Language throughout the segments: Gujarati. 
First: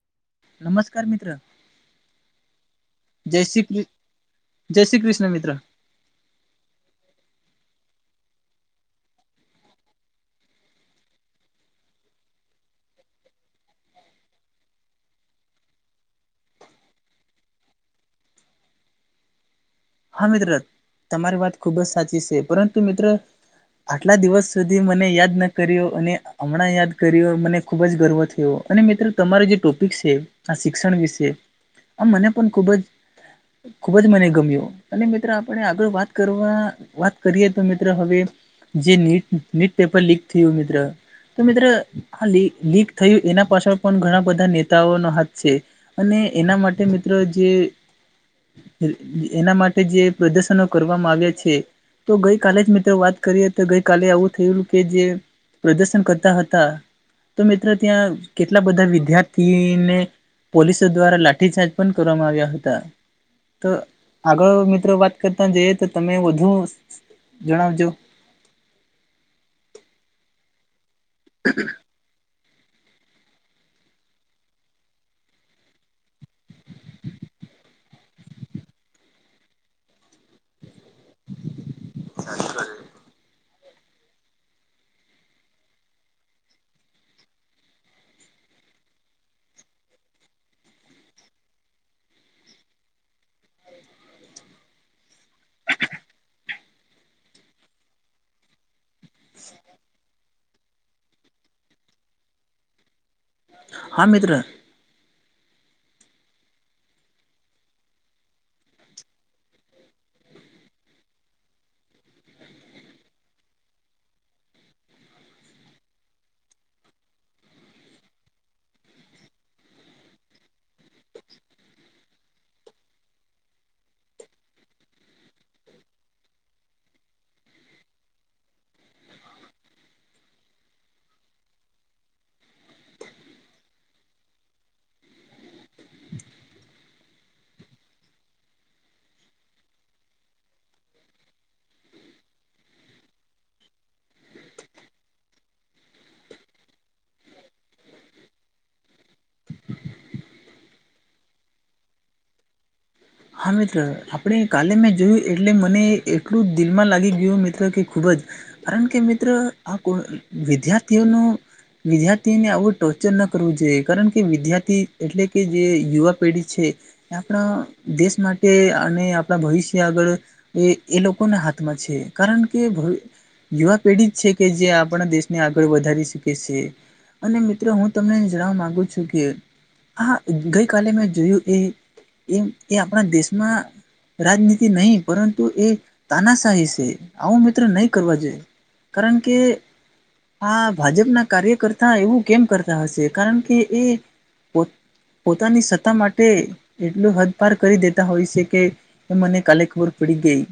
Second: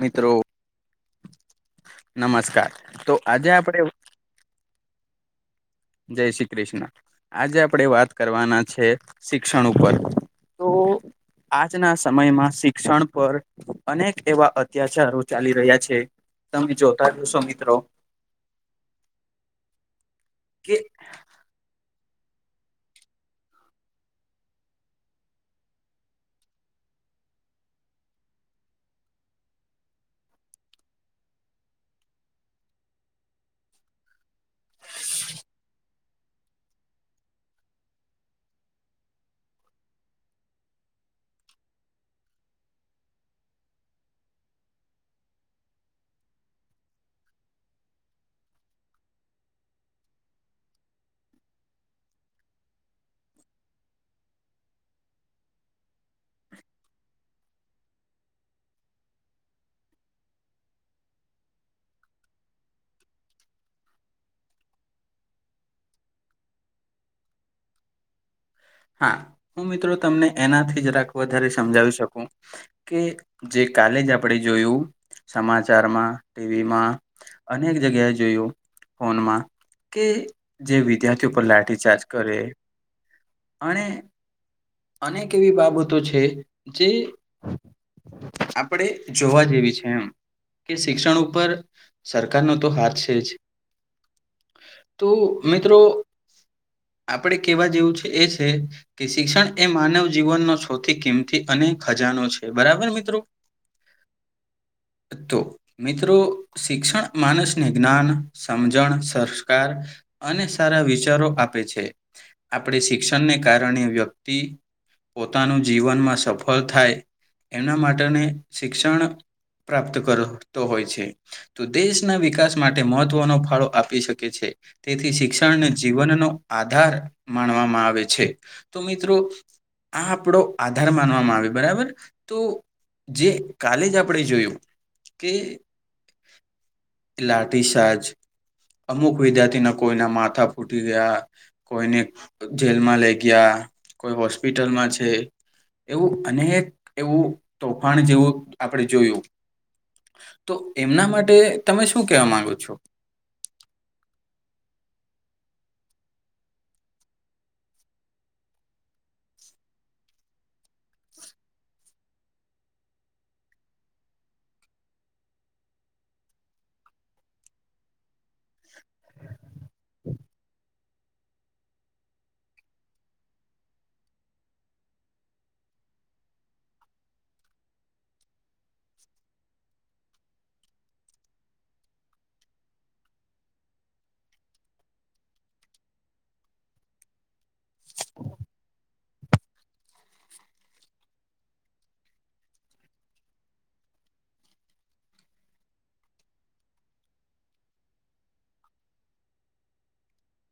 મિત્રો નમસ્કાર મિત્ર નમસ્કાર તો જય આજે આપડે... શ્રી જય શ્રી કૃષણ મિત્ર જય શ્રી કૃષ્ણ. આજે આપણેે વાત કરવાના છે, શિક્ષણ ઉપર તો... આજના સમયમાં શિક્ષણ પર... અનેક એવા અત્યાચારો ચાલી રહ્યા છે તમે જોતા જ હશો મિત્રો. હા મિત્ર કે તમારી વાત ખૂબ જ સાચી છે, પરંતુ મિત્ર... આટલા દિવસ સુધી મને યાદ ન કર્યો અને હમણાં યાદ કર્યો મને... ખૂબ જ ગર્વ થયો અને મિત્રો તમારો જે ટોપિક છે, આ શિક્ષણ વિશે. આમ મને પણ ખુબ જ ખુબ જ મને ગમ્યો અને મિત્ર આપણે આગળ વાત... કરવા વાત કરીએ તો મિત્ર હવે જે નીટ નીટ પેપર લીક થયું મિત્ર... તો મિત્ર આ લીક લીક થયું એના પાછળ પણ ઘણા બધા નેતાઓનો હાથ છે. અને એના માટે મિત્રો જે એના માટે... જે પ્રદર્શનો કરવામાં આવ્યા છે. તો ગઈકાલે જ મિત્રો વાત કરીએ તો ગઈ કાલે આવું થયું કે જે પ્રદર્શન ક-.. - રતા હતા તો મિત્રો ત્યાં કેટલા બધા વિદ્યાર્થીએ અમને.. પોલીસો દ્વારા લાઠીચાર્જ પણ કરવામાં આવ્યા હતા તો.. અ મિત્રો વાત કરતા જઈએ તો તમે વધુ જણાવજો. હા હું મિત્રો તમને એનાથી જરાક વધારે સમજાવી શકું. કે જે કાલે જ આપણે જોયું સમાચારમાં ટીવીમાં... અનેક જગ્યાએ જોયું ફોનમાં કે... જે વિદ્યાર્થી પર લાથી ચાર્જ કરે... અને અનેક એવી બાબતો છે, જે... આપડે જોવા જેવી છે, એમ. કે શિક્ષણ ઉપર સરકારનો તો હાથ છે, જ તો મિત્રો આપણે કેવા જેવું છે એ છે. કે શિક્ષણ એ માનવ જીવનનો સૌથી કિંમતી અને ખજાનો છે બરાબર મિત્રો. હા મિત્ર તો મિત્રો શિક્ષણ માણસને જ્ઞાન, સમજણ, સંસ્કાર. અને સારા વિચારો આપે છે. આપણે શિક્ષણને કારણે વ્યક્તિ પોતાનું જીવનમાં સફળ થાય એમના માટેની શિક્ષણ પ્રાપ્ત કરતો હોય છે. તો દેશના વિકાસ માટે મહત્વનો ફાળો આપી શકે છે. તેથી શિક્ષણને જીવનનો આધાર માનવામાં આવે છે તો મિત્રો આ આપણો આધાર માનવામાં આવે બરાબર તો જે કાલે જ આપણે જોયું કે લાઠીચાર્જ અમુક વિદ્યાર્થીના કોઈના માથા ફૂટી ગયા કોઈને જેલમાં લઈ ગયા કોઈ હોસ્પિટલમાં છે. એવું અનેક એવું તોફાન જેવું આપણે જોયું તો એમના માટે તમે શું કેવા માંગો છો? હા મિત્ર આપણે કાલે મેં જોયું એટલે મને એટલું દિલમાં લાગી ગયું મિત્ર કે ખુબ જ કારણ કે મિત્ર આ વિદ્યાર્થીઓનું વિદ્યાર્થીને આવું ટોર્ચર ન કરવું જોઈએ કારણ કે વિદ્યાર્થી એટલે કે જે યુવા પેઢી છે. આપણા દેશ માટે અને આપણા ભવિષ્ય આગળ એ એ લોકોના હાથમાં છે કારણ કે ભ યુવા પેઢી જ છે કે જે આપણા દેશને આગળ વધારી શકે છે. અને મિત્રો હું તમને જણાવા માંગુ છું કે હા ગઈકાલે મેં જોયું એ એમ કે આપણા દેશમાં રાજનીતિ નહીં પરંતુ એ તાનાશાહી છે. આવું મિત્ર નહી કરવા જોઈએ કારણ કે આ ભાજપના કાર્યકર્તા એવું કેમ કરતા હશે કારણ કે એ પો પોતાની સત્તા માટે એટલું હદ વેપાર કરી દેતા હોય છે કે મને કાલે ખબર પડી ગઈ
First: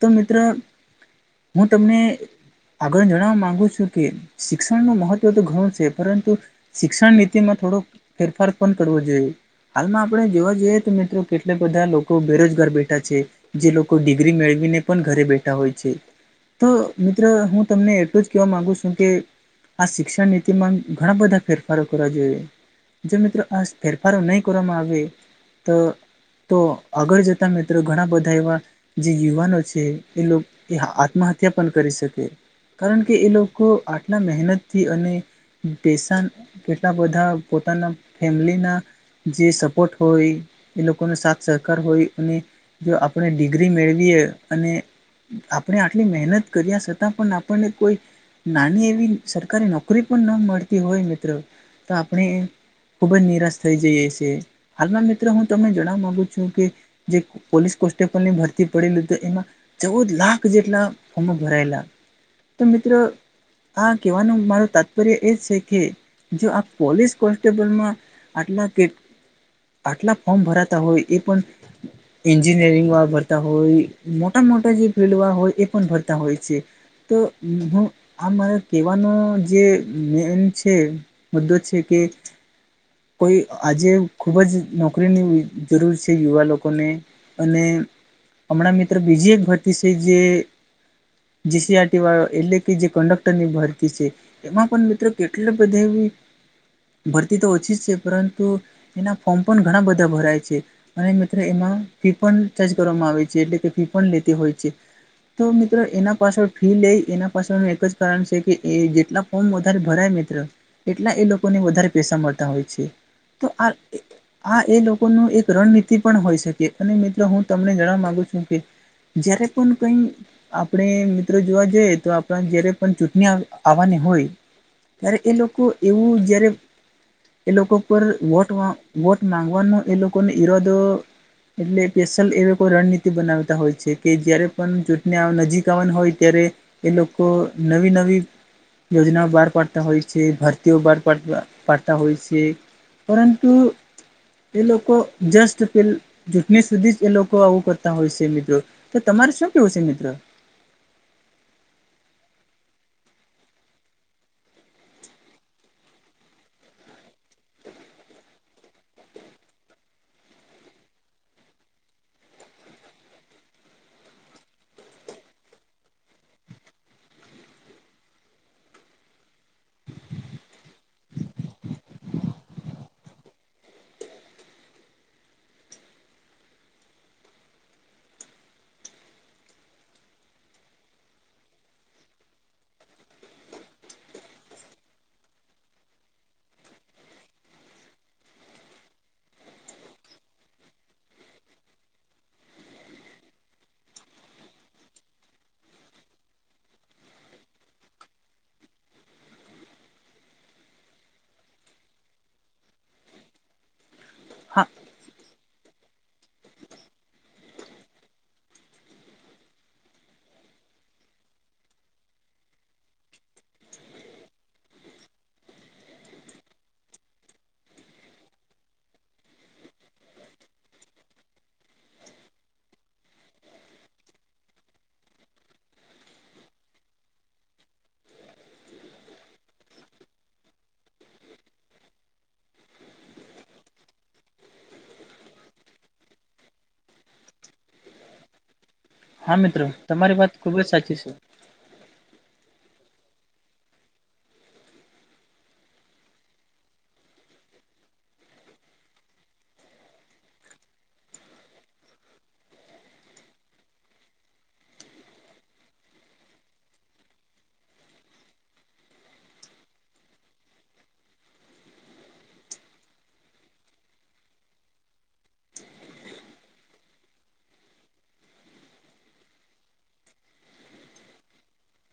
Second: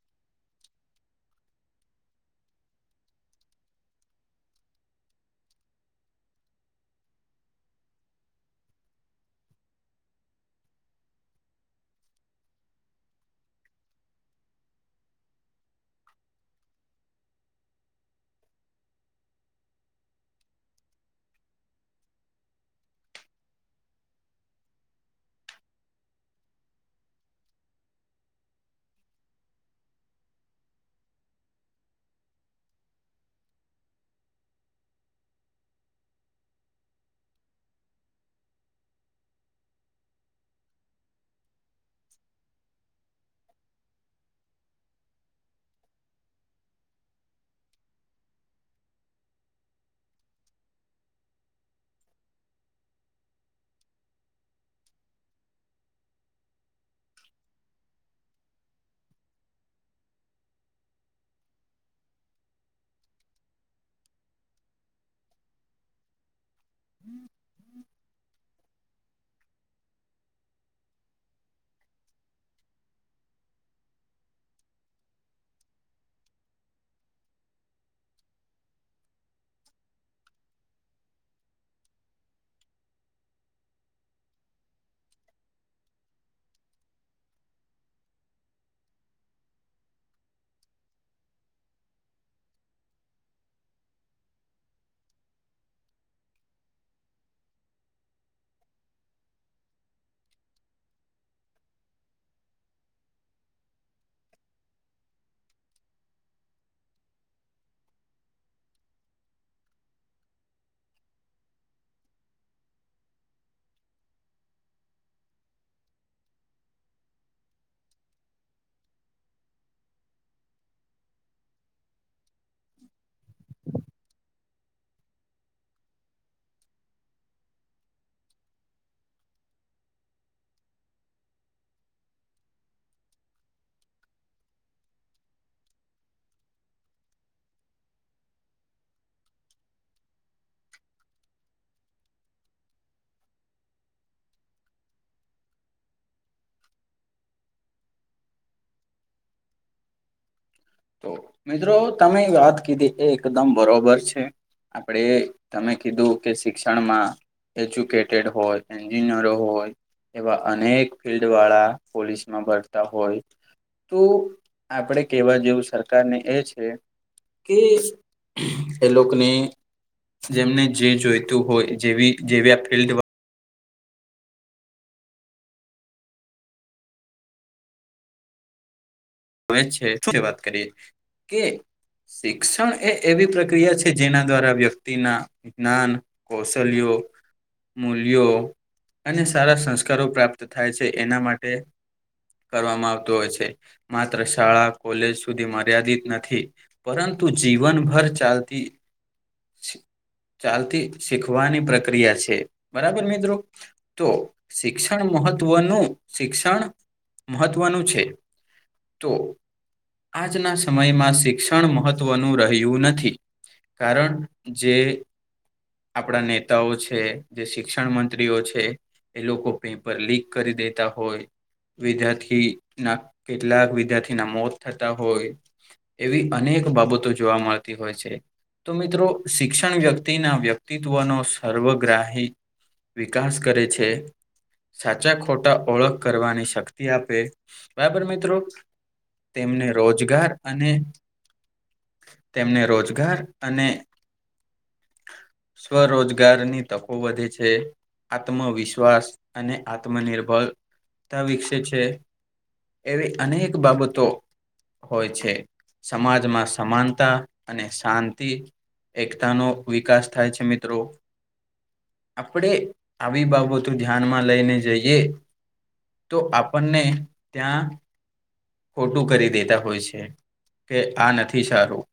તો મિત્રો હું તમને આગળ જણવા માંગુ છું કે શિક્ષણ નુ મહત્વ તો ઘણું છે પરંતુ શિક્ષણ નીતિમાં થોડો ફેરફાર પણ કરવો જોઈએ હાલમાં આપણે જોવા જઈએ તો મિત્ર કેટલા બધા લોકો બેરોજગાર બેઠા છે. જે લોકો ડિગ્રી મેળવીને પણ ઘરે બેઠા હોય છે. તો મિત્ર હું તમને એટલું જ કેહેવા માંગુ છું કે આ શિક્ષણ નીતિમાં ઘણા બધા ફેરફારો કરવા જોઈએ. જો મિત્રો આ ફેરફારો નહીં કરવામાં આવે તો તો આગળ જતા મિત્રો ઘણા બધા એવા જે યુવાનો છે એ લોકો એ આત્મહત્યા પણ કરી શકે. કારણ કે એ લોકો આટલા મહેનતથી અને પૈસા કેટલા બધા પોતાના ફેમલી ના જે સપોર્ટ હોય એ લોકોનો સાથ સહકાર હોય અને જો આપણે ડિગ્રી મેળવીએ અને આપણે આટલી મહેનત કર્યા છતાં પણ આપણને કોઈ નાની એવી સરકારી નોકરી પણ ન મળતી હોય તો મિત્ર આપણે ખુબ જ નિરાશ થઈ જઈએ છીએ હાલમાં મિત્રો હું તમને જણવા માંગુ છું કે જે પોલીસ કોન્સ્ટેબલ ની ભરતી પડેલ હતું એમાં ચૌદ લાખ જેટલા ફ્રોમો ભરાયેલા તો મિત્રો આ કહેવાનું મારો તાતપ્રય એ છે કે જો આ પોલીસ કોન્સ્ટેબલમાં આટલા કે આટલા ફોર્મ ભરાતા હોય એ પણ એન્જિનિયરિંગવાળા ભરતા હોય, મોટા મોટા જે ફિલ્ડ હોય એ પણ ભરતા હોય છે. તો હું આ મારે કહેવાનો જે મેન છે. મુદ્દો છે કે કોઈ આજે ખુબ જ નક નોકરીની જરૂર છે, યુવા લોકોને અને હમણાં મિત્ર બીજી એક ભરતી છે જે જીસીઆરટી વાળો એટલે કે જે કન્ડક્ટર ની ભરતી છે. એમાં પણ મિત્રો કેટલા બધે ભરતી તો ઓછી જ છે પરંતુ એના ફોર્મ પણ ઘણા બધા ભરાય છે. અને મિત્રો એમાં ફી પણ ચાર્જ કરવામાં આવે છે એટલે કે ફી પણ લેતી હોય છે. તો મિત્રો એના પાછળ ફી લઈ એના પાછળનું એક જ કારણ છે કે એ જેટલા ફ્રોમ વધારે ભરાય મિત્ર એટલા એ લોકોને વધારે પૈસા મળતા હોય છે તો આ આ એ લોકોનું એક રણનીતિ પણ હોય શકે અને મિત્રો હું તમને જણવા માંગુ છું કે જ્યારે પણ કંઈ આપણે મિત્રો જોવા જઈએ તો આપણ જયારે પણ ચૂંટણી આવવાની હોય ત્યારે એ લોકો એવું જ્યાંરે એ લોકો પર વોટ વોટ માંગવાનો એ લોકોનો ઈરાદો એટલે સ્પેશલ એવી કોઈ રણનીતિ બનાવતા હોય છે, કે જયારે પણ ચૂંટણી આવા ન નજીક આવાની હોય ત્યારે એ લોકો નવી નવી યોજનાઓ બાર પાડતા હોય છે, ભરતીઓ બાર પાડતા હોય છે. પરંતુ એ લોકો જસ્ટ પેલ ચૂંટણી સુધી જ એ લોકો આવું કરતા હોય છે મિત્રો તો તમારે શું કેવું છે મિત્રો તો મિત્રો તમે વાત કીધી એ એકદમ બરોબર છે. આપણે તમે કીધું કે શિક્ષણમાં એજ્યુકેટેડ હોય એન્જિનિયરો હોય એવા અનેક ફિલ્ડ વાળા પોલીસ માં ભરતા હોય તો આપડે કેવા જેવું શું સરકાર ને એ છે કે એ લોકોને જેમને જે જોઈતું હોય જેવી જેવી આ ફિલ્ડમાં હવે છે વાત કરીએ કે શિક્ષણ એ એવી પ્રક્રિયા છે, જેના દ્વારા વ્યક્તિના વિજ્ઞાન કૌશલ્યો મૂલ્યો અને સારા સંસ્કારો પ્રાપ્ત થાય છે એના માટે કરવામાં આવતું હોય છે માત્ર શાળા કોલેજ સુધી મર્યાદિત નથી. પરંતુ જીવનભર ચાલતી ચાલતી શીખવાની પ્રક્રિયા છે બરાબર મિત્રો તો હા શિક્ષણ મહત્વનું શિક્ષણ મહત્વનું છે. તો આજના સમયમાં શિક્ષણ મહત્વનું રહ્યું નથી. કારણ જે આપણા નેતાઓ છે જે શિક્ષણ મંત્રીઓ છે. એ લોકો પેપર લીક કરી દેતા હોય વિદ્યાર્થીના કેટલાક વિદ્યાર્થીના મોત થતા હોય એવી અનેક બાબતો જોવા મળતી હોય છે. તો મિત્રો શિક્ષણ વ્યક્તિના વ્યક્તિત્વનો સર્વગ્રાહી વિકાસ કરે છે. સાચા ખોટા ઓળખ કરવાની શક્તિ આપે બરાબર મિત્રો. હા તેમને મિત્રો તમારી રોજગાર વાત ખુબ જ અને સાચી છે તેમને રોજગાર અને સ્વ રોજગારની તકો વધે છે. આત્મવિશ્વાસ અને આત્મનિર્ભરતા વિકસે છે. એવી અનેક બાબતો હોય છે, સમાજમાં સમાનતા અને શાંતિ એકતાનો વિકાસ થાય છે મિત્રો. આપણે આવી બાબતો ધ્યાનમાં લઈને જઈએ. તો આપણને ત્યાં ખોટું કરી દેતા હોય છે કે આ નથી સારું.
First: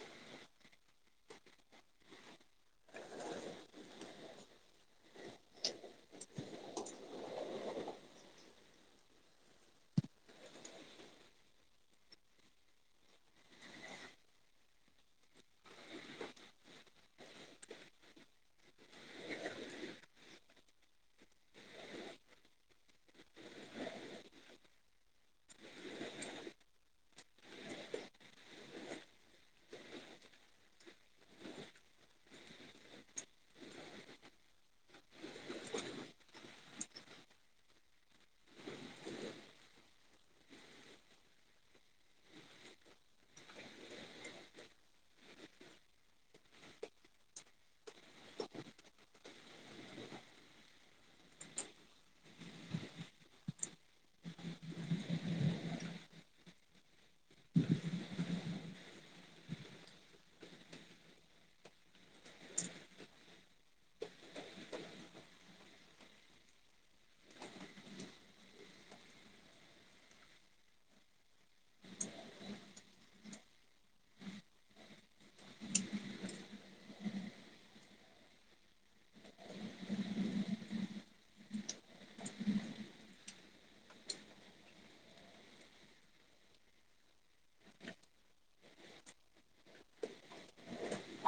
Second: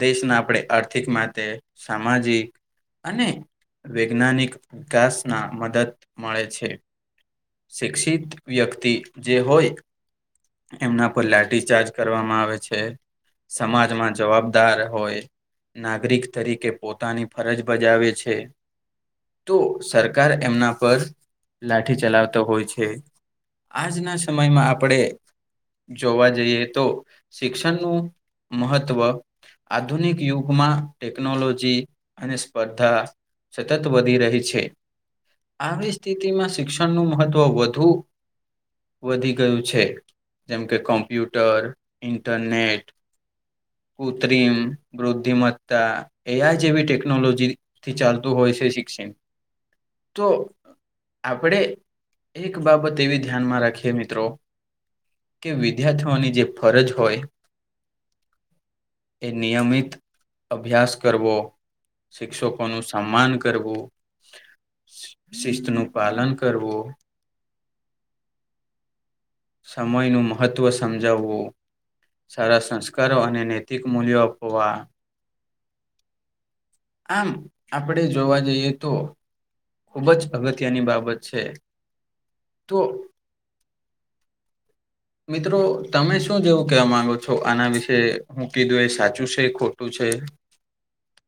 દેશના આપણે આર્થિક માટે સામાજિક અને વૈજ્ઞાનિક વિકાસના મદદ મળે છે. શિક્ષિત વ્યક્તિ જે હોય એમના પર લાઠીચાર્જ કરવામાં આવે છે, સમાજમાં જવાબદાર હોય નાગરિક તરીકે પોતાની ફરજ બજાવે છે. તો સરકાર એમના પર લાઠી ચલાવતો હોય છે. આજના સમયમાં આપણે જોવા જઈએ તો શિક્ષણનું મહત્ત્વ આધુનિક યુગમાં ટેકનોલોજી અને સ્પર્ધા સતત વધી રહી છે. આવી સ્થિતિમાં શિક્ષણનું મહત્વ વધુ વધી ગયું છે. જેમ કે કોમ્પ્યુટર ઇન્ટરનેટ કૃત્રિમ બુદ્ધિમત્તા એઆઈ જેવી ટેકનોલોજી થી ચાલતું હોય છે શિક્ષણ. તો આપણે એક બાબત એવી ધ્યાનમાં રાખીએ મિત્રો કે વિદ્યાર્થીઓની જે ફરજ હોય એ નિયમિત અભ્યાસ કરવો. શિક્ષકોનું સન્માન કરવું. શિસ્તનું પાલન કરવું. સમયનું મહત્વ સમજાવવું. સારા સંસ્કારો અને નૈતિક મૂલ્યો આપવા. આમ આપડે જોવા જઈએ તો ખૂબ જ અગત્યની બાબત છે તો મિત્રો તમે શું જેવું કવા માંગો છો આના વિશે હું કીધું એ સાચું છે ખોટું છે.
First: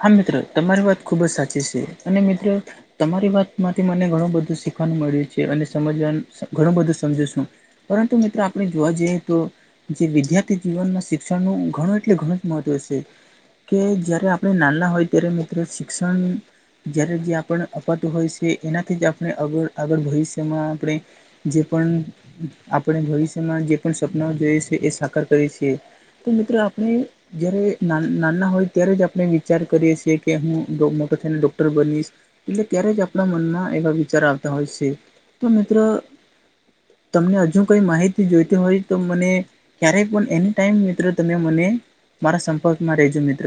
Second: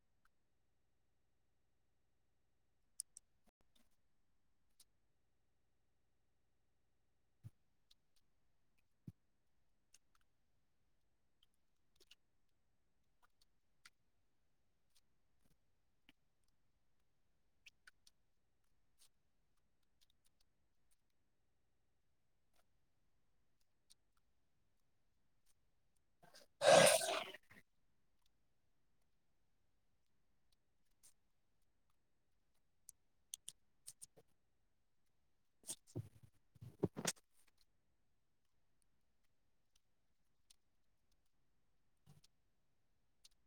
હા મિત્રો તમારી વાત ખુબ જ સાચી છે, અને મિત્રો તમારી વાતમાંથી મને ઘણું બધું શીખવાનું મળ્યું છે, અને સમજવાનું ઘણું બધું સમજું છું. પરંતુ મિત્રો આપણે જોવા જઈએ તો જે વિદ્યાર્થી જીવનમાં શિક્ષણનું ઘણું એટલે ઘણું જ મહત્વ છે, કે જ્યારે આપણે નાના હોય ત્યારે મિત્રો શિક્ષણ જયારે જે અપાતું હોય છે, એનાથી જ આગળ ભવિષ્યમાં આપણે જે પણ આપણે ભવિષ્યમાં જે પણ સપના જોઈએ છે, એ સાકાર કરીએ છીએ. તો મિત્રો આપણે જ્યારે ના નાના હોય ત્યારે જ અ વિચાર કરીએ છીએ હું મોટા થઈને ડોક્ટર બનીશ. એટલે ત્યારે જ આપણા મનમાં એવા વિચાર આવતા હોય છે, તો મિત્ર તમને હજુ કઈ માહિતી જોઈતી હોય તો મને ક્યારેય પણ એની ટાઈમ મિત્ર તમે મને મારા સંપર્કમાં રેજો મિત્ર.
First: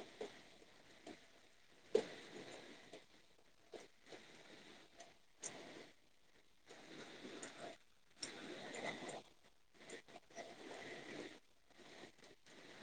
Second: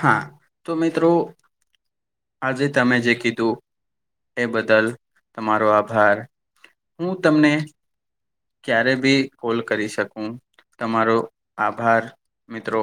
હા તો મિત્રો આજે તમે જે કીધું એ બદલ તમારો આભાર હું તમને ક્યારે બી કોલ કરી શકું તમારો આભાર મિત્રો.